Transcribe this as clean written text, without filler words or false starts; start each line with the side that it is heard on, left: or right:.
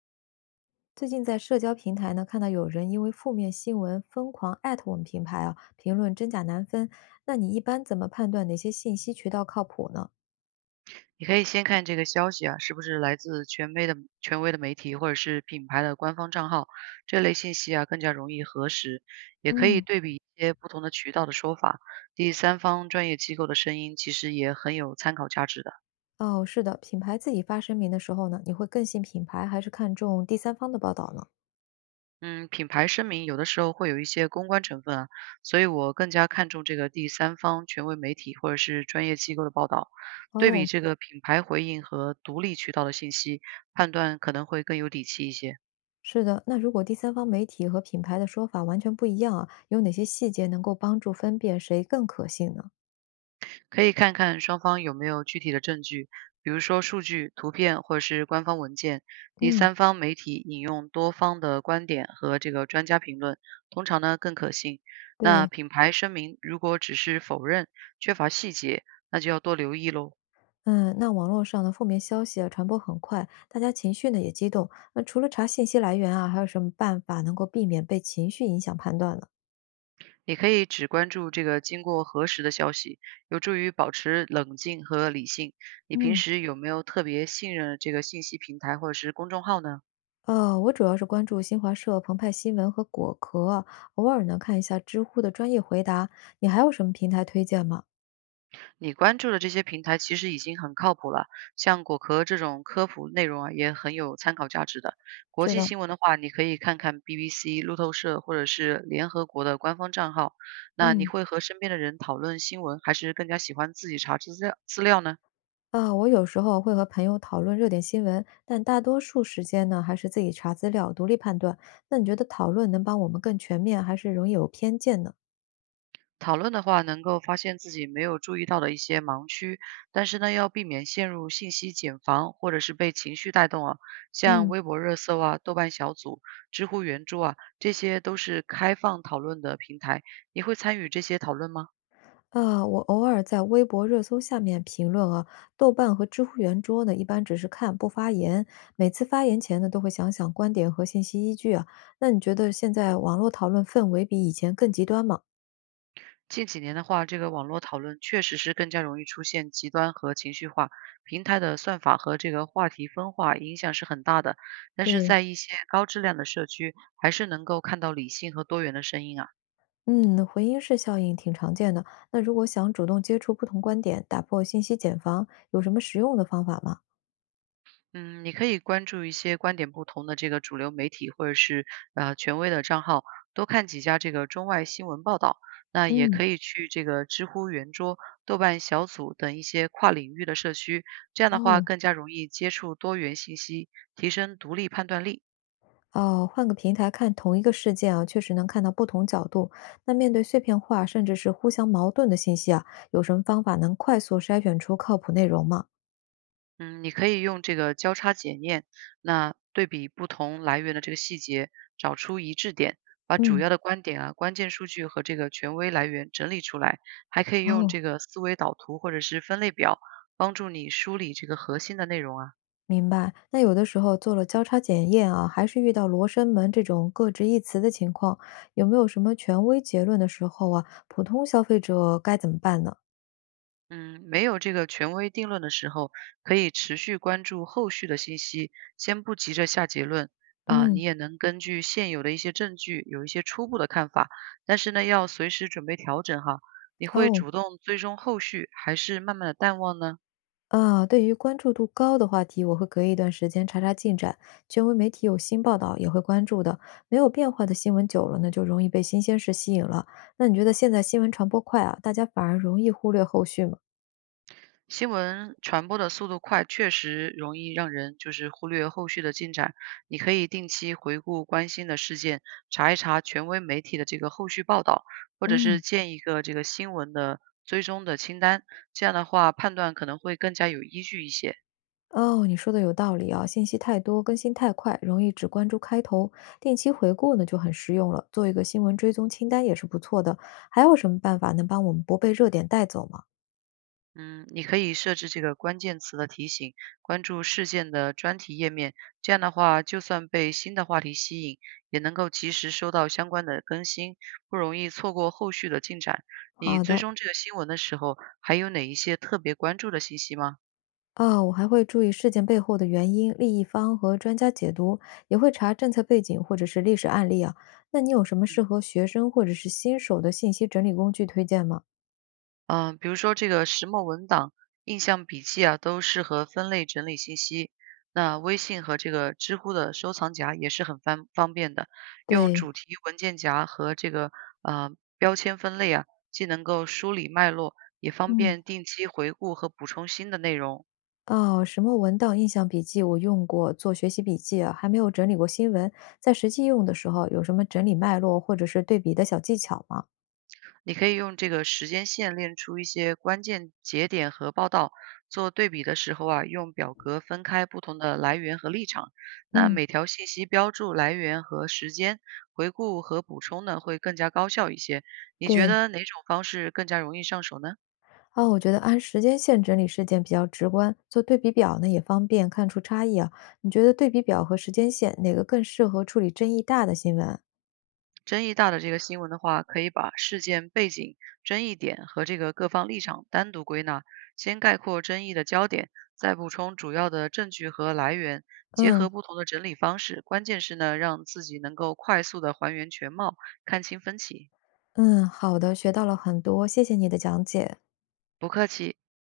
left: 最近在社交平台呢，看到有人因为负面新闻疯狂艾特我们品牌啊，评论真假难分。那你一般怎么判断哪些信息渠道靠谱呢？
right: 你可以先看这个消息啊，是不是来自权威的媒体或者是品牌的官方账号，这类信息啊更加容易核实。也可以
left: 嗯，
right: 对比一些不同的渠道的说法，第三方专业机构的声音其实也很有参考价值的。
left: 哦，是的，品牌自己发声明的时候呢，你会更信品牌，还是看重第三方的报道呢？
right: 嗯，品牌声明有的时候会有一些公关成分啊，所以我更加看重这个第三方权威媒体或者是专业机构的报道，对比
left: 哦，
right: 这个品牌回应和独立渠道的信息，判断可能会更有底气一些。
left: 是的，那如果第三方媒体和品牌的说法完全不一样啊，有哪些细节能够帮助分辨谁更可信呢？
right: 可以看看双方有没有具体的证据，比如说数据、图片或者是官方文件。第
left: 嗯，
right: 三方媒体引用多方的观点和这个专家评论，通常呢更可信。那
left: 对，
right: 品牌声明如果只是否认，缺乏细节，那就要多留意喽。
left: 嗯，那网络上的负面消息啊，传播很快，大家情绪呢也激动。那除了查信息来源啊，还有什么办法能够避免被情绪影响判断呢？
right: 你可以只关注这个经过核实的消息，有助于保持冷静和理性。你平
left: 嗯，
right: 时有没有特别信任的这个信息平台或者是公众号呢？
left: 我主要是关注新华社、澎湃新闻和果壳啊偶尔呢看一下知乎的专业回答。你还有什么平台推荐吗？
right: 你关注的这些平台其实已经很靠谱了，像果壳这种科普内容啊，也很有参考价值的。国
left: 是
right: 际
left: 的，
right: 新闻的话，你可以看看 BBC、路透社或者是联合国的官方账号。那你
left: 嗯，
right: 会和身边的人讨论新闻，还是更加喜欢自己查资料呢？
left: 啊，我有时候会和朋友讨论热点新闻，但大多数时间呢还是自己查资料，独立判断。那你觉得讨论能帮我们更全面，还是容易有偏见呢？
right: 讨论的话，能够发现自己没有注意到的一些盲区，但是呢，要避免陷入信息茧房，或者是被情绪带动啊。像
left: 嗯。
right: 微博热搜啊、豆瓣小组、知乎原著啊，这些都是开放讨论的平台。你会参与这些讨论吗？
left: 啊，我偶尔在微博热搜下面评论啊，豆瓣和知乎圆桌呢，一般只是看不发言。每次发言前呢，都会想想观点和信息依据啊。那你觉得现在网络讨论氛围比以前更极端吗？
right: 近几年的话，这个网络讨论确实是更加容易出现极端和情绪化，平台的算法和这个话题分化影响是很大的。但是
left: 对，
right: 在一些高质量的社区，还是能够看到理性和多元的声音啊。
left: 嗯，回音式效应挺常见的。那如果想主动接触不同观点，打破信息茧房，有什么实用的方法吗？
right: 嗯，你可以关注一些观点不同的这个主流媒体或者是权威的账号，多看几家这个中外新闻报道。那也
left: 嗯。
right: 可以去这个知乎圆桌、豆瓣小组等一些跨领域的社区，这样的话
left: 哦，
right: 更加容易接触多元信息，提升独立判断力。
left: 哦，换个平台看同一个事件啊，确实能看到不同角度。那面对碎片化甚至是互相矛盾的信息啊，有什么方法能快速筛选出靠谱内容吗？
right: 嗯，你可以用这个交叉检验，那对比不同来源的这个细节，找出一致点，把主
left: 嗯，
right: 要的观点啊、关键数据和这个权威来源整理出来，还可以用
left: 哦，
right: 这个思维导图或者是分类表，帮助你梳理这个核心的内容啊。
left: 明白。那有的时候做了交叉检验啊，还是遇到罗生门这种各执一词的情况，有没有什么权威结论的时候啊，普通消费者该怎么办呢？
right: 嗯，没有这个权威定论的时候，可以持续关注后续的信息，先不急着下结论啊、
left: 嗯，
right: 你也能根据现有的一些证据有一些初步的看法，但是呢，要随时准备调整哈。你会
left: 哦。
right: 主动追踪后续，还是慢慢的淡忘呢？
left: 啊，对于关注度高的话题，我会隔一段时间查查进展，权威媒体有新报道也会关注的。没有变化的新闻久了呢，就容易被新鲜事吸引了。那你觉得现在新闻传播快啊，大家反而容易忽略后续吗？
right: 新闻传播的速度快，确实容易让人就是忽略后续的进展。你可以定期回顾关心的事件，查一查权威媒体的这个后续报道，或者
left: 嗯，
right: 是建一个这个新闻的追踪的清单。这样的话，判断可能会更加有依据一些。
left: 哦，你说的有道理啊，信息太多，更新太快，容易只关注开头。定期回顾呢就很实用了，做一个新闻追踪清单也是不错的。还有什么办法能帮我们不被热点带走吗？
right: 嗯，你可以设置这个关键词的提醒，关注事件的专题页面，这样的话，就算被新的话题吸引，也能够及时收到相关的更新，不容易错过后续的进展。你
left: 好
right: 追
left: 的，
right: 踪这个新闻的时候，还有哪一些特别关注的信息吗？
left: 啊，我还会注意事件背后的原因、利益方和专家解读，也会查政策背景或者是历史案例啊。那你有什么适
right: 嗯。
left: 合学生或者是新手的信息整理工具推荐吗？
right: 比如说这个石墨文档、印象笔记啊，都适合分类整理信息。那微信和这个知乎的收藏夹也是很方方便的，用
left: 对，
right: 主题文件夹和这个呃标签分类啊，既能够梳理脉络，也方
left: 嗯，
right: 便定期回顾和补充新的内容。
left: 哦，什么文档印象笔记我用过做学习笔记啊，还没有整理过新闻。在实际用的时候，有什么整理脉络或者是对比的小技巧吗？
right: 你可以用这个时间线列出一些关键节点和报道，做对比的时候啊，用表格分开不同的来源和立场。那
left: 嗯，
right: 每条信息标注来源和时间，回顾和补充呢，会更加高效一些。你觉
left: 对，
right: 得哪种方式更加容易上手呢？
left: 啊，我觉得按时间线整理事件比较直观，做对比表呢也方便看出差异啊。你觉得对比表和时间线哪个更适合处理争议大的新闻？
right: 争议大的这个新闻的话，可以把事件背景、争议点和这个各方立场单独归纳，先概括争议的焦点，再补充主要的证据和来源，结
left: 嗯
right: 合不同的整理方式。关键是呢，让自己能够快速的还原全貌，看清分歧。
left: 嗯，好的，学到了很多，谢谢你的讲解。
right: 不客气。